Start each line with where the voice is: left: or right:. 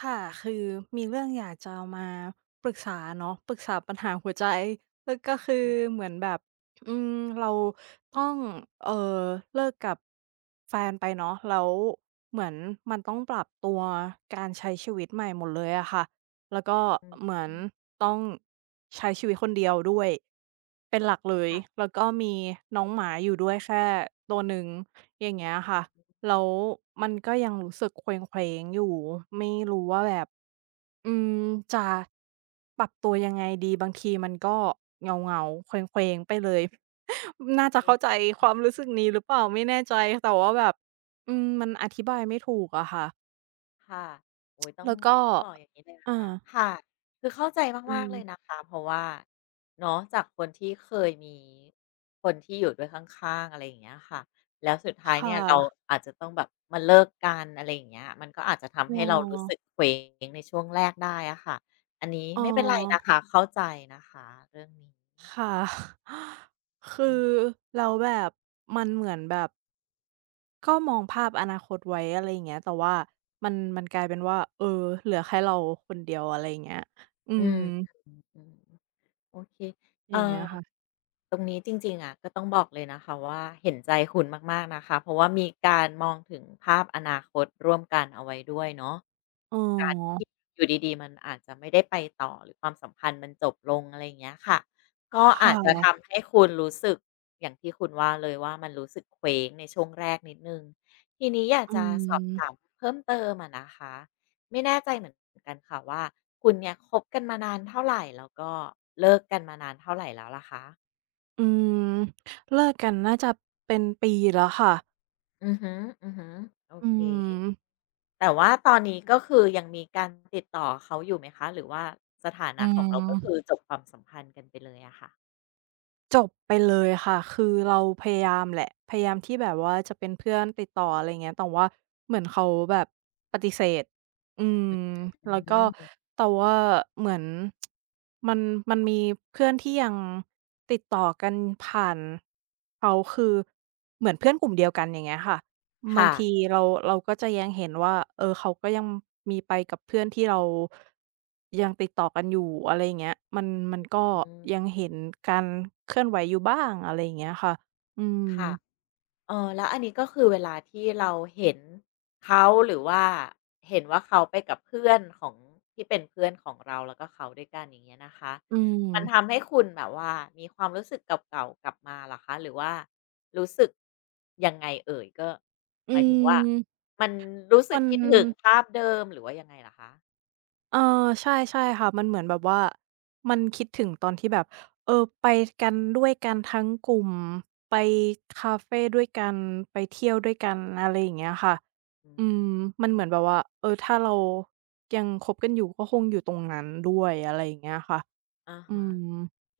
right: ค่ะคือมีเรื่องอยากจะมาปรึกษาเนาะปรึกษาปัญหาหัวใจแล้วก็คือ
left: อื
right: เหมื
left: ม
right: อนแบบอืมเราต้องเอ่อเลิกกับแฟนไปเนาะแล้วเหมือนมันต้องปรับตัวการใช้ชีวิตใหม่หมดเลยอะค่ะ แล้วก็
left: อืม
right: เหมือน
left: อืม
right: ต้องใช้ชีวิตคนเดียวด้วยเป็นหลักเลย
left: ค่ะ
right: แล้วก็มีน้องหมาอยู่ด้วยแค่ตัวหนึ่งอย่างเงี้ยค่ะ
left: อื
right: แล้ว
left: ม
right: มันก็ยังรู้สึกเคว้งๆอยู่ไม่รู้ว่าแบบอืมจะปรับตัวยังไงดีบางทีมันก็เหงาๆเคว้งๆไปเลย น่าจะ
left: อื
right: เข้าใจ
left: ม
right: ความรู้สึกนี้หรือเปล่าไม่แน่ใจแต่ว่าแบบมันอธิบายไม่ถูกอะค่ะ
left: ค่ะโอ้โฮต้อง
right: แล้วก็
left: บอกอย่างงี้เลยนะ
right: อา
left: คะค่ะคือเข้าใจ
right: อื
left: มากๆเลยนะ
right: ม
left: คะเพราะว่าเนาะจากคนที่เคยมีคนที่อยู่ด้วยข้างๆอะไรอย่างเงี้ยค่ะแล้วสุดท้าย
right: ค่
left: เนี่ยเรา
right: ะ
left: อาจจะต้องแบบมาเลิกกันอะไรอย่างเงี้ยมันก็อาจจะทำ
right: อ๋อ
left: ให้เรารู้สึกเคว้งในช่วงแรกได้อะค่ะอันนี้
right: อ๋อ
left: ไม่เป็นไรนะคะเข้าใจนะคะเรื่องนี้
right: ค่ะ
left: อื
right: คื
left: ม
right: อแล้วแบบมันเหมือนแบบก็มองภาพอนาคตไว้อะไรอย่างเงี้ยแต่ว่ามันกลายเป็นว่าเออเหลือแค่เราคนเดียวอะไรอย่างเงี้ยอื
left: อื
right: ม
left: มๆๆ โอเค
right: อ
left: เอ่อ
right: ย่างเงี้ยค่ะ
left: ตรงนี้จริงๆอะก็ต้องบอกเลยนะคะว่าเห็นใจคุณมากๆนะคะ เพราะว่ามีการมองถึงภาพอนาคตร่วมกันเอาไว้ด้วยเนาะ
right: อ๋อ
left: การที่อยู่ดีๆ มันอาจจะไม่ได้ไปต่อหรือความสัมพันธ์มันจบลงอะไรอย่างเงี้ยค่ะ ก็
right: ค
left: อาจจะ
right: ่ะ
left: ทำให้คุณรู้สึกอย่างที่คุณว่าเลยว่ามันรู้สึกเคว้งในช่วงแรกนิดหนึ่งทีนี้อยาก
right: อื
left: จะสอบ
right: ม
left: ถามเพิ่มเติมอะนะคะ ไม่แน่ใจเหมือนกันค่ะว่าคุณเนี่ยคบกันมานานเท่าไหร่แล้วก็เลิกกันมานานเท่าไหร่แล้วล่ะคะ
right: อืมเลิกกันน่าจะเป็นปีแล้วค่ะ
left: อือฮึอือฮึโอ
right: อื
left: เค
right: ม
left: แต่ว่าตอนนี้ก็คือยังมีการติดต่อเขาอยู่ไหมคะหรือว่าสถา
right: อื
left: นะของเราก็คือ
right: ม
left: จบความสัมพันธ์กันไปเลยอะค่ะ
right: จบไปเลยค่ะ คือเราพยายามแหละพยายามที่แบบว่าจะเป็นเพื่อนติดต่ออะไรเงี้ยแต่ว่าเหมือนเขาแบบปฏิเสธอืม
left: อื
right: แล้วก็
left: ม
right: แต่ว่าเหมือนมันมันมีเพื่อนที่ยังติดต่อกันผ่านเขาคือเหมือนเพื่อนกลุ่มเดียวกันอย่างเงี้ยค่ะ บาง
left: ค่ะ
right: ทีเราเราก็จะยังเห็นว่าเออเขาก็ยังมีไปกับเพื่อนที่เรายังติดต่อกันอยู่อะไรอย่างเงี้ยมันก็
left: อืม
right: ยังเห็นการเคลื่อนไหวอยู่บ้างอะไรอย่างเงี้ยค่ะอืม
left: ค่ะ เออแล้วอันนี้ก็คือเวลาที่เราเห็นเขาหรือว่าเห็นว่าเขาไปกับเพื่อนของที่เป็นเพื่อนของเราแล้วก็เขาด้วยกันอย่างเงี้ยนะคะ
right: อืม
left: มันทำให้คุณแบบว่ามีความรู้สึกเก่าๆกลับมาเหรอคะหรือว่ารู้สึกยังไงเอ่ยก็
right: อื
left: หมายถึงว่า
right: ม
left: มันรู้สึ
right: มั
left: ก
right: น
left: คิดถึงภาพเดิมหรือว่ายังไงเหรอคะ
right: เออใช่ใช่ค่ะมันเหมือนแบบว่ามันคิดถึงตอนที่แบบเออไปกันด้วยกันทั้งกลุ่มไปคาเฟด้วยกันไปเที่ยวด้วยกันอะไรอย่างเงี้ยค่ะ
left: อื
right: อืม
left: ม
right: มันเหมือนแบบว่าเออถ้าเรายังคบกันอยู่ก็คงอยู่ตรงนั้นด้วยอะไรอย่างเงี้ยค่ะ
left: อะ
right: อื
left: ฮะ
right: ม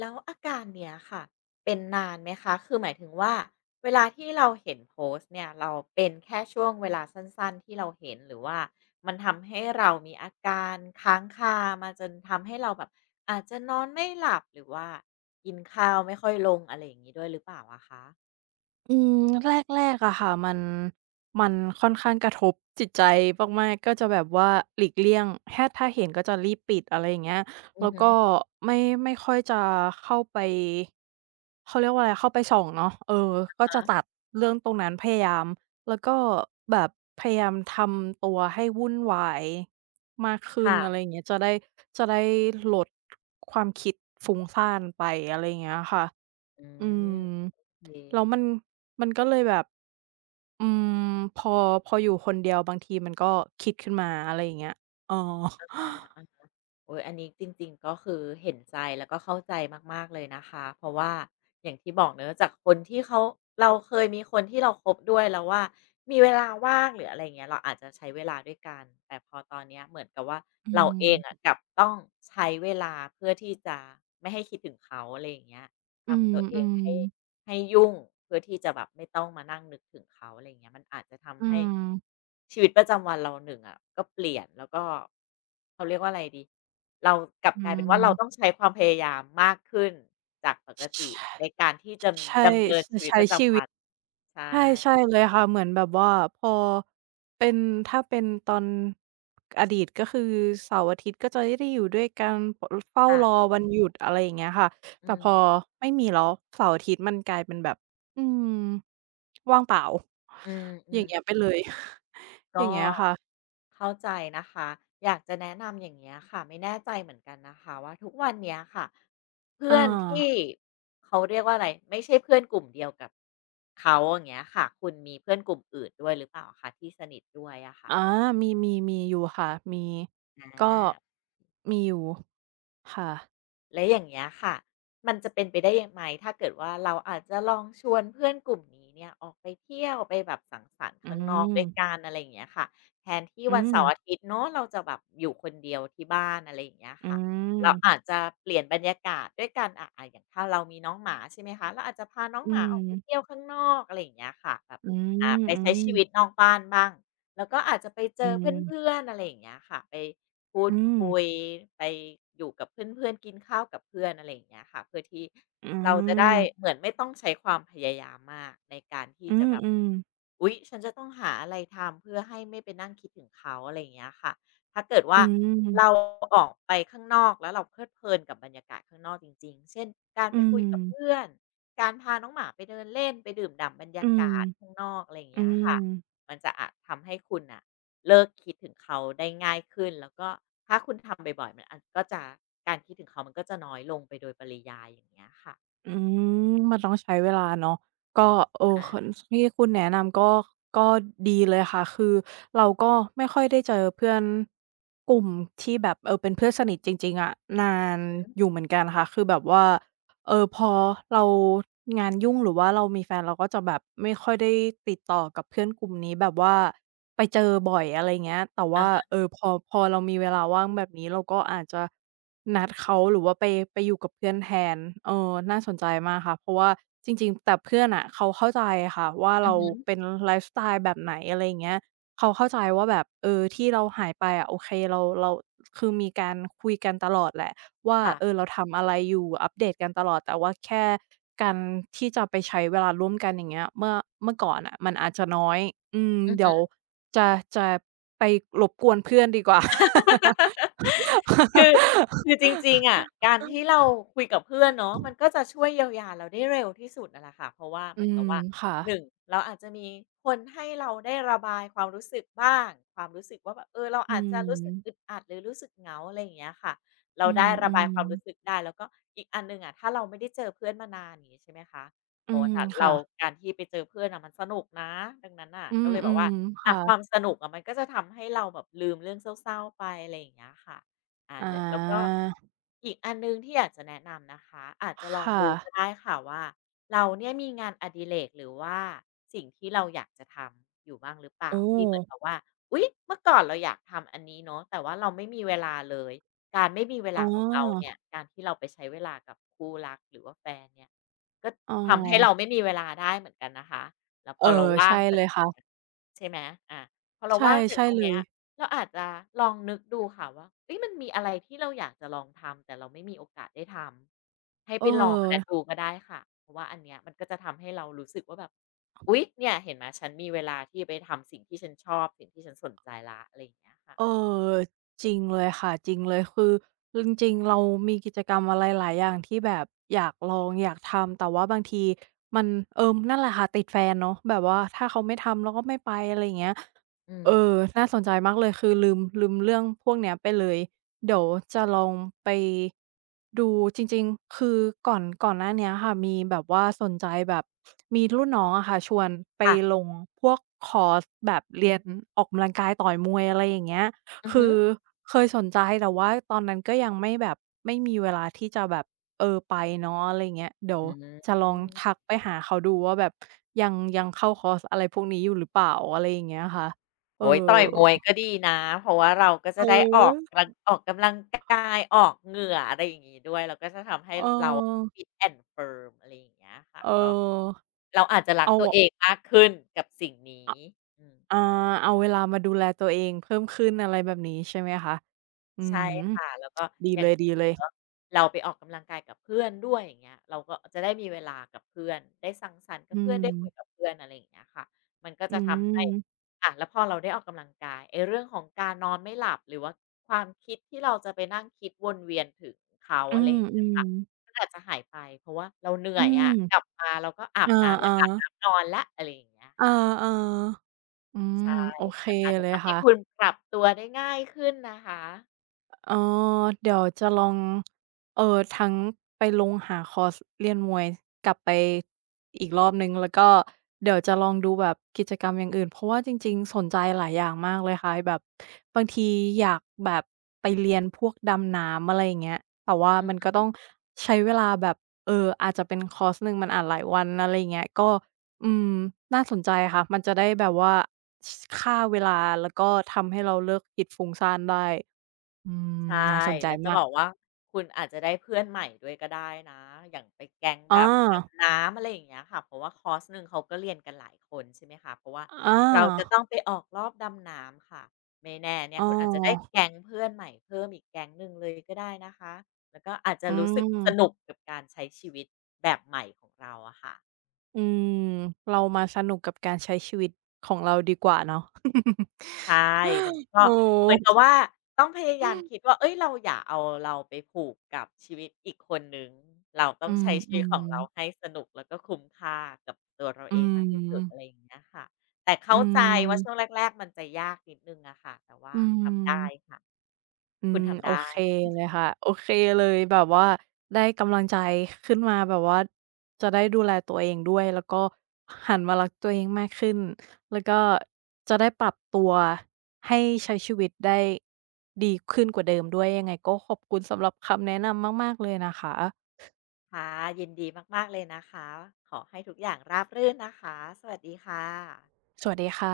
left: แล้วอาการเนี้ยค่ะเป็นนานไหมคะคือหมายถึงว่าเวลาที่เราเห็นโพสต์เนี่ยเราเป็นแค่ช่วงเวลาสั้นๆที่เราเห็นหรือว่ามันทำให้เรามีอาการค้างคามาจนทำให้เราแบบอาจจะนอนไม่หลับหรือว่ากินข้าวไม่ค่อยลงอะไรอย่างงี้ด้วยหรือเปล่าอะคะ
right: อืมแรกๆอะค่ะมันค่อนข้างกระทบจิตใจมากๆก็จะแบบว่าหลีกเลี่ยงแค่ถ้าเห็นก็จะรีบปิดอะไรอย่างเงี้ย
left: อื
right: แล้
left: อ
right: ว
left: ฮึ
right: ก็ไม่ไม่ค่อยจะเข้าไปเขาเรียกว่าอะไรเข้าไปส่องเนาะเออก็
left: ฮะ
right: จะตัดเรื่องตรงนั้นพยายามแล้วก็แบบพยายามทำตัวให้วุ่นวายมากขึ้น
left: ค่ะ
right: อะไรอย่างเงี้ยจะได้ลดความคิดฟุ้งซ่านไปอะไรอย่างเงี้ยค่ะ
left: อื
right: อืม
left: มโอเค
right: แล้วมันก็เลยแบบอืมพอพออยู่คนเดียวบางทีมันก็คิดขึ้นมาอะไรอย่างเงี้ยอ๋อ
left: โอ๊ย อันนี้จริงๆก็คือเห็นใจแล้วก็เข้าใจมากๆเลยนะคะ เพราะว่าอย่างที่บอกเนอะจากคนที่เขาเราเคยมีคนที่เราคบด้วยแล้วว่ามีเวลาว่างหรืออะไรเงี้ยเราอาจจะใช้เวลาด้วยกันแต่พอตอนเนี้ยเหมือนกับว่า
right: อื
left: เราเองอ่ะ
right: ม
left: กลับต้องใช้เวลาเพื่อที่จะไม่ให้คิดถึงเขาอะไรอย่างเงี้ย
right: อืม
left: ทำตัวเอ
right: อื
left: ง
right: ม
left: ให้ ให้ยุ่งเพื่อที่จะแบบไม่ต้องมานั่งนึกถึงเขาอะไรอย่างเงี้ยมันอาจจะ
right: อื
left: ทำให้
right: ม
left: ชีวิตประจำวันเราหนึ่งอะก็เปลี่ยนแล้วก็เขาเรียกว่าอะไรดีเรากลับ
right: อื
left: กลายเป็นว่าเราต้อง
right: ม
left: ใช้ความพยายามมากขึ้นจากปกติในการที่จะ
right: ใช่
left: ดำเนินชีวิต
right: ใช้
left: ประ
right: ชี
left: จำ
right: วิ
left: วั
right: ต
left: นใช่
right: ใช่ใช่เลยค่ะ เหมือนแบบว่าพอเป็นถ้าเป็นตอนอดีตก็คือเสาร์อาทิตย์ก็จะได้อยู่ด้วยกันเฝาเฝ้ารอ
left: ค่ะ
right: วันหยุดอะไรอย่างเงี้ยค่ะแต่
left: อื
right: พอ
left: ม
right: ไม่มีแล้วเสาร์อาทิตย์มันกลายเป็นแบบอืม ว่างเปล่า
left: อืมอ
right: อย่างเงี้ยไป
left: ม
right: เลย อ
left: ก็
right: ย่างเงี้ยค่ะ
left: เข้าใจนะคะอยากจะแนะนำอย่างเงี้ยค่ะไม่แน่ใจเหมือนกันนะคะว่าทุกวันเนี้ยค่ะเพื่อ
right: อา
left: นที่เขาเรียกว่าอะไรไม่ใช่เพื่อนกลุ่มเดียวกับเขาอย่างเงี้ยค่ะคุณมีเพื่อนกลุ่มอื่นด้วยหรือเปล่าคะที่สนิทด้วยอะค่ะ
right: อามีมีอยู่ค่ะมี
left: อ
right: ก็
left: า
right: มีอยู่ค่ะ
left: และอย่างเงี้ยค่ะ มันจะเป็นไปได้ยังไงถ้าเกิดว่าเราอาจจะลองชวนเพื่อนกลุ่มนี้เนี่ยออกไปเที่ยวไปแบบสังสรรค์
right: อื
left: ข้างนอก
right: ม
left: ด้วยกันอะไรอย่างเงี้ยค่ะแทนที่
right: อื
left: วัน
right: ม
left: เสาร์อาทิตย์เนาะเราจะแบบอยู่คนเดียวที่บ้านอะไรอย่างเงี้ย
right: อื
left: ค่ะ
right: ม
left: เราอาจจะเปลี่ยนบรรยากาศด้วยการอย่างถ้าเรามีน้องหมาใช่ไหมคะเราอาจจะพาน้อง
right: อื
left: หมาอ
right: ม
left: อกไปเที่ยวข้างนอกอะไรอย่างเงี้ยค่ะแบบ
right: อื
left: อ่ะ
right: ม
left: ไป
right: อื
left: ใช้
right: ม
left: ชีวิตนอกบ้านบ้างแล้วก็อาจจะไปเจอเพื่
right: อ
left: อนๆอะไรอย่างเงี้ยค่ะไป พูด
right: ืม
left: คุยไปอยู่กับเพื่อนๆกินข้าวกับเพื่อนอะไรอย่างเงี้ยค่ะเพื่อที่
right: อื
left: เราจะได้เห
right: ม
left: มือนไม่ต้องใช้ความพยายามมากในการที่
right: อื
left: จะ
right: ม
left: แบบ
right: อืม
left: อุ๊ยฉันจะต้องหาอะไรทำเพื่อให้ไม่ไปนั่งคิดถึงเขาอะไรอย่างเงี้ยค่ะถ้าเกิด
right: อื
left: ว่าเรา
right: ม
left: ออกไปข้างนอกแล้วเราเพลิดเพลินกับบรรยากาศข้างนอกจริงๆเช่นการไป
right: อื
left: คุ
right: ม
left: ยกับเพื่อนการพาน้องหมาไปเดินเล่นไปดื่มด่ำบรร
right: อื
left: ยา
right: ม
left: กาศข้างนอกอะไรอย่าง
right: อืม
left: เงี้ย
right: อื
left: ค่ะ
right: ม
left: มันจะอาจทำให้คุณน่ะ เลิกคิดถึงเขาได้ง่ายขึ้นแล้วก็ถ้าคุณทำบ่อยๆมันอาจก็จะการคิดถึงเขามันก็จะน้อยลงไปโดยปริยายอย่างเงี้ยค่ะ
right: อืมมันต้องใช้เวลาเนาะก็เออคน
left: อา
right: ที่คุณแนะนำก็ก็ดีเลยค่ะคือเราก็ไม่ค่อยได้เจอเพื่อนกลุ่มที่แบบเออเป็นเพื่อนสนิทจริงๆอะนานอยู่เหมือนกันค่ะคือแบบว่าเออพอเรางานยุ่งหรือว่าเรามีแฟนเราก็จะแบบไม่ค่อยได้ติดต่อกับเพื่อนกลุ่มนี้แบบว่าไปเจอบ่อยอะไรเงี้ยแต่
left: อะ
right: ว่า
left: ฮะ
right: เออพอเรามีเวลาว่างแบบนี้เราก็อาจจะ นัดเขาหรือว่าไปอยู่กับเพื่อนแทนเออน่าสนใจมากค่ะเพราะว่าจริงๆแต่เพื่อนน่ะเขาเข้าใจค่ะว่า
left: อือ
right: เรา
left: ฮึ
right: เป็นไลฟ์สไตล์แบบไหนอะไรอย่างเงี้ยเขาเข้าใจว่าแบบเออที่เราหายไปอะโอเคเราคือมีการคุยกันตลอดแหละว่า
left: ค่ะ
right: เออเราทำอะไรอยู่อัปเดตกันตลอดแต่ว่าแค่การที่จะไปใช้เวลาร่วมกันอย่างเงี้ยเมื่อก่อนน่ะมันอาจจะน้อยอืมเดี๋ยวจะจะไปรบกวนเพื่อนดีกว่า
left: คือ คือจริงๆอะการที่เราคุยกับเพื่อนเนาะมันก็จะช่วยเยียวยาเราได้เร็วที่สุดนั่นแหละค่ะเพราะว่า
right: อื
left: เหมือน
right: ม
left: กับว่า
right: ค่ะ
left: 1เราอาจจะมีคนให้เราได้ระบายความรู้สึกบ้างความรู้สึกว่าแบบเออเรา
right: อื
left: อาจจะรู้สึกอึด
right: ม
left: อัดหรือรู้สึกเหงาอะไรอย่างเงี้ยค่ะเรา
right: อื
left: ได้
right: ม
left: ระ
right: อื
left: บา
right: ม
left: ยความรู้สึกได้แล้วก็อีกอันหนึ่งอะถ้าเราไม่ได้เจอเพื่อนมานานอย่างงี้ใช่ไหมคะ
right: อื
left: โอ้
right: ม
left: ถ้าเรา
right: ค่ะ
left: การที่ไปเจอเพื่อนอะมันสนุกนะดังนั้นน่ะ
right: อื
left: ก็
right: ม
left: เลย
right: อื
left: แบบ
right: ม
left: ว่า อ่ะความ
right: ค่ะ
left: สนุกอะมันก็จะทำให้เราแบบลืมเรื่องเศร้าๆไปอะไรอย่างเงี้ยค่ะอาล
right: อา
left: แล้วก็อีกอันหนึ่งที่อยากจะแนะนำนะคะอาจจะ
right: ค
left: ลอง
right: ่ะ
left: ดูก็ได้ค่ะว่าเราเนี่ยมีงานอดิเรกหรือว่าสิ่งที่เราอยากจะทำอยู่บ้างหรือเปล่า
right: โอ้
left: ที่เหมือนกับว่าอุ๊ยเมื่อก่อนเราอยากทำอันนี้เนาะแต่ว่าเราไม่มีเวลาเลยการไม่มีเว
right: อ๋
left: ลา
right: อ
left: ของเราเนี่ยการที่เราไปใช้เวลากับคู่รักหรือว่าแฟนเนี่ยก็
right: อ๋อ
left: ทำให้เราไม่มีเวลาได้เหมือนกันนะคะแล้วพ
right: เออ
left: อเราว่า
right: ใช่
left: ง จา
right: เลย
left: ก
right: ค่ะ
left: ใช่ไหมอ่ะพอเรา
right: ใช่
left: ว่างจาก
right: ใช่
left: ตรง
right: เล
left: เนี้
right: ย
left: ยเราอาจจะลองนึกดูค่ะว่าเฮ้ยมันมีอะไรที่เราอยากจะลองทำแต่เราไม่มีโอกาสได้ทำให้
right: เอ
left: ไป
right: อ
left: ลองอันนั้นดูก็ได้ค่ะเพราะว่าอันเนี้ยมันก็จะทำให้เรารู้สึกว่าแบบอุ๊ยเนี่ยเห็นไหมฉันมีเวลาที่ไปทำสิ่งที่ฉันชอบสิ่งที่ฉันสนใจล้อะไรอย่างเงี้ยค่ะ
right: เออจริงเลยค่ะจริงเลยคือจริงๆเรามีกิจกรรมอะไรหลายอย่างที่แบบอยากลองอยากทำแต่ว่าบางทีมันเออนั่นแหละค่ะติดแฟนเนาะแบบว่าถ้าเขาไม่ทำเราก็ไม่ไปอะไรอย่างเงี้ย
left: อื
right: เอ
left: ม
right: อน่าสนใจมากเลยคือลืมเรื่องพวกเนี้ยไปเลย เดี๋ยวจะลองไปดูจริงๆ คือก่อนหน้าเนี้ยค่ะมีแบบว่าสนใจแบบมีรุ่นน้องอะค่ะชวนไป
left: ค่ะ
right: ลงพวกคอร์สแบบเรียนออกกำลังกายต่อยมวยอะไรอย่างเงี้ย
left: อือ
right: คื
left: ฮึ
right: อ
left: อ
right: เคยสนใจแต่ว่าตอนนั้นก็ยังไม่แบบไม่มีเวลาที่จะแบบไปเนาะอะไรอย่างเงี้ยเดี๋ยว
left: อืม
right: จะลองทักไปหาเขาดูว่าแบบยังเข้าคอร์สอะไรพวกนี้อยู่หรือเปล่าอะไรอย่างเงี้ยค่ะเออ
left: โอ๊ยต่อยมวยก็ดีนะเพราะว่าเราก็
right: เ
left: จะได้ออกกำลั
right: ออ
left: งออกกำลังกายออกเหงื่ออะไรอย่างงี้ด้วยแล้วก็จะทำให้
right: เอ
left: เรา
right: อ
left: fit and firm อะไรอย่างเงี้ยค่ะ
right: เออ
left: ก็เราอาจจะรัก
right: เอา
left: ตัวเองมากขึ้นกับสิ่ง
right: อ
left: นี้อืม
right: อาเอาเวลามาดูแลตัวเองเพิ่มขึ้นอะไรแบบนี้ใช่ไหมคะอื
left: ใช่
right: ม
left: ค่ะแล้วก็
right: ดี
left: อ
right: เล
left: ย่างที่บอก
right: ย
left: เนาะ
right: ๆ
left: เราไปออกกำลังกายกับเพื่อนด้วยอย่างเงี้ยเราก็จะได้มีเวลากับเพื่อนได้สังสรรค์กับ
right: อื
left: เพื่อนได้คุยกั
right: ม
left: บเพื่อนอะไรอย่างเงี้ยค่ะมันก็
right: อื
left: จะทำให้
right: ม
left: อะแล้วพอเราได้ออกกำลังกายไอ้เรื่องของการนอนไม่หลับหรือว่าความคิดที่เราจะไปนั่งคิดวนเวียนถึงเขา
right: อื
left: อะไรอย่างเงี้ยค่ะ
right: มๆ
left: มันอาจจะหายไปเพราะว่าเราเหนื่
right: อื
left: อย
right: ม
left: อะกลับมาเราก็อาบน้ำอ
right: อา
left: ยากอาบน้ำนอนแล้วอะไรอย่างเงี้ย
right: ๆอา
left: ค่ะ
right: ๆอื
left: ใช่
right: มโอเค
left: มันอาจจะ
right: เลย
left: ทำให้
right: ค่ะ
left: คุณปรับตัวได้ง่ายขึ้นนะคะ
right: เออเดี๋ยวจะลองทั้งไปลงหาคอร์สเรียนมวยกลับไปอีกรอบหนึ่งแล้วก็เดี๋ยวจะลองดูแบบกิจกรรมอย่างอื่นเพราะว่าจริงๆสนใจหลายอย่างมากเลยค่ะแบบบางทีอยากแบบไปเรียนพวกดำน้ำอะไรอย่างเงี้ยแต่ว่ามันก็
left: อื
right: ต้องใช้เวลาแบบอาจจะเป็นคอร์สหนึ่งมันอาจหลายวันอะไรอย่างเงี้ยก็อืมน่าสนใจค่ะมันจะได้แบบว่าชฆ่าเวลาแล้วก็ทำให้เราเลิกคิดฟุ้งซ่านได้ อืม
left: ใช่
right: น่าสนใจ
left: แล้วจะ
right: มา
left: บ
right: ก
left: อกว่าคุณอาจจะได้เพื่อนใหม่ด้วยก็ได้นะอย่างไปแก๊งแบ
right: อา
left: บดำน้ำอะไรอย่างเงี้ยค่ะเพราะว่าคอร์สหนึ่งเขาก็เรียนกันหลายคนใช่ไหมคะเพราะว่า
right: อา
left: เราจะต้องไปออกรอบดำน้ำค่ะไม่แน่เนี่ย
right: อ้อ
left: คุณอาจจะได้แก๊งเพื่อนใหม่เพิ่มอีกแก๊งหนึ่งเลยก็ได้นะคะแล้วก็อาจจะ
right: อื
left: รู้สึกสนุก
right: ม
left: กับการใช้ชีวิตแบบใหม่ของเราอะค่ะ
right: อืมเรามาสนุกกับการใช้ชีวิตของเราดีกว่าเนาะ
left: ใช่ มันก็
right: เออ
left: เหมือนกับว่าต้องพยายามคิดว่าเอ้ยเราอย่าเอาเราไปผูกกับชีวิตอีกคนหนึ่งเราต้อ
right: อื
left: งใช้ชีวิตข
right: ม
left: องเราให้
right: ๆ
left: สนุกแล้วก็คุ้มค่ากับตัวเรา
right: อื
left: เองมากที่สุด
right: ม
left: อะไรอย่างเงี้ยค่ะแต่
right: อื
left: เข้าใจว่าช่วง
right: ม
left: แรกๆมันจะยากนิดหนึ่งอะค่ะแต่ว่า
right: อื
left: ทำได้
right: ม
left: ค่ะ
right: อื
left: คุณ
right: ม
left: ทำ
right: โอ
left: ได้
right: เคเลยค่ะโอเคเลยแบบว่าได้กำลังใจขึ้นมาแบบว่าจะได้ดูแลตัวเองด้วยแล้วก็หันมารักตัวเองมากขึ้นแล้วก็จะได้ปรับตัวให้ใช้ชีวิตได้ดีขึ้นกว่าเดิมด้วยยังไงก็ขอบคุณสำหรับคำแนะนำมากๆเลยนะคะ
left: ค่ะยินดีมากๆเลยนะคะขอให้ทุกอย่างราบรื่นนะคะสวัสดีค่ะ
right: สวัสดีค่ะ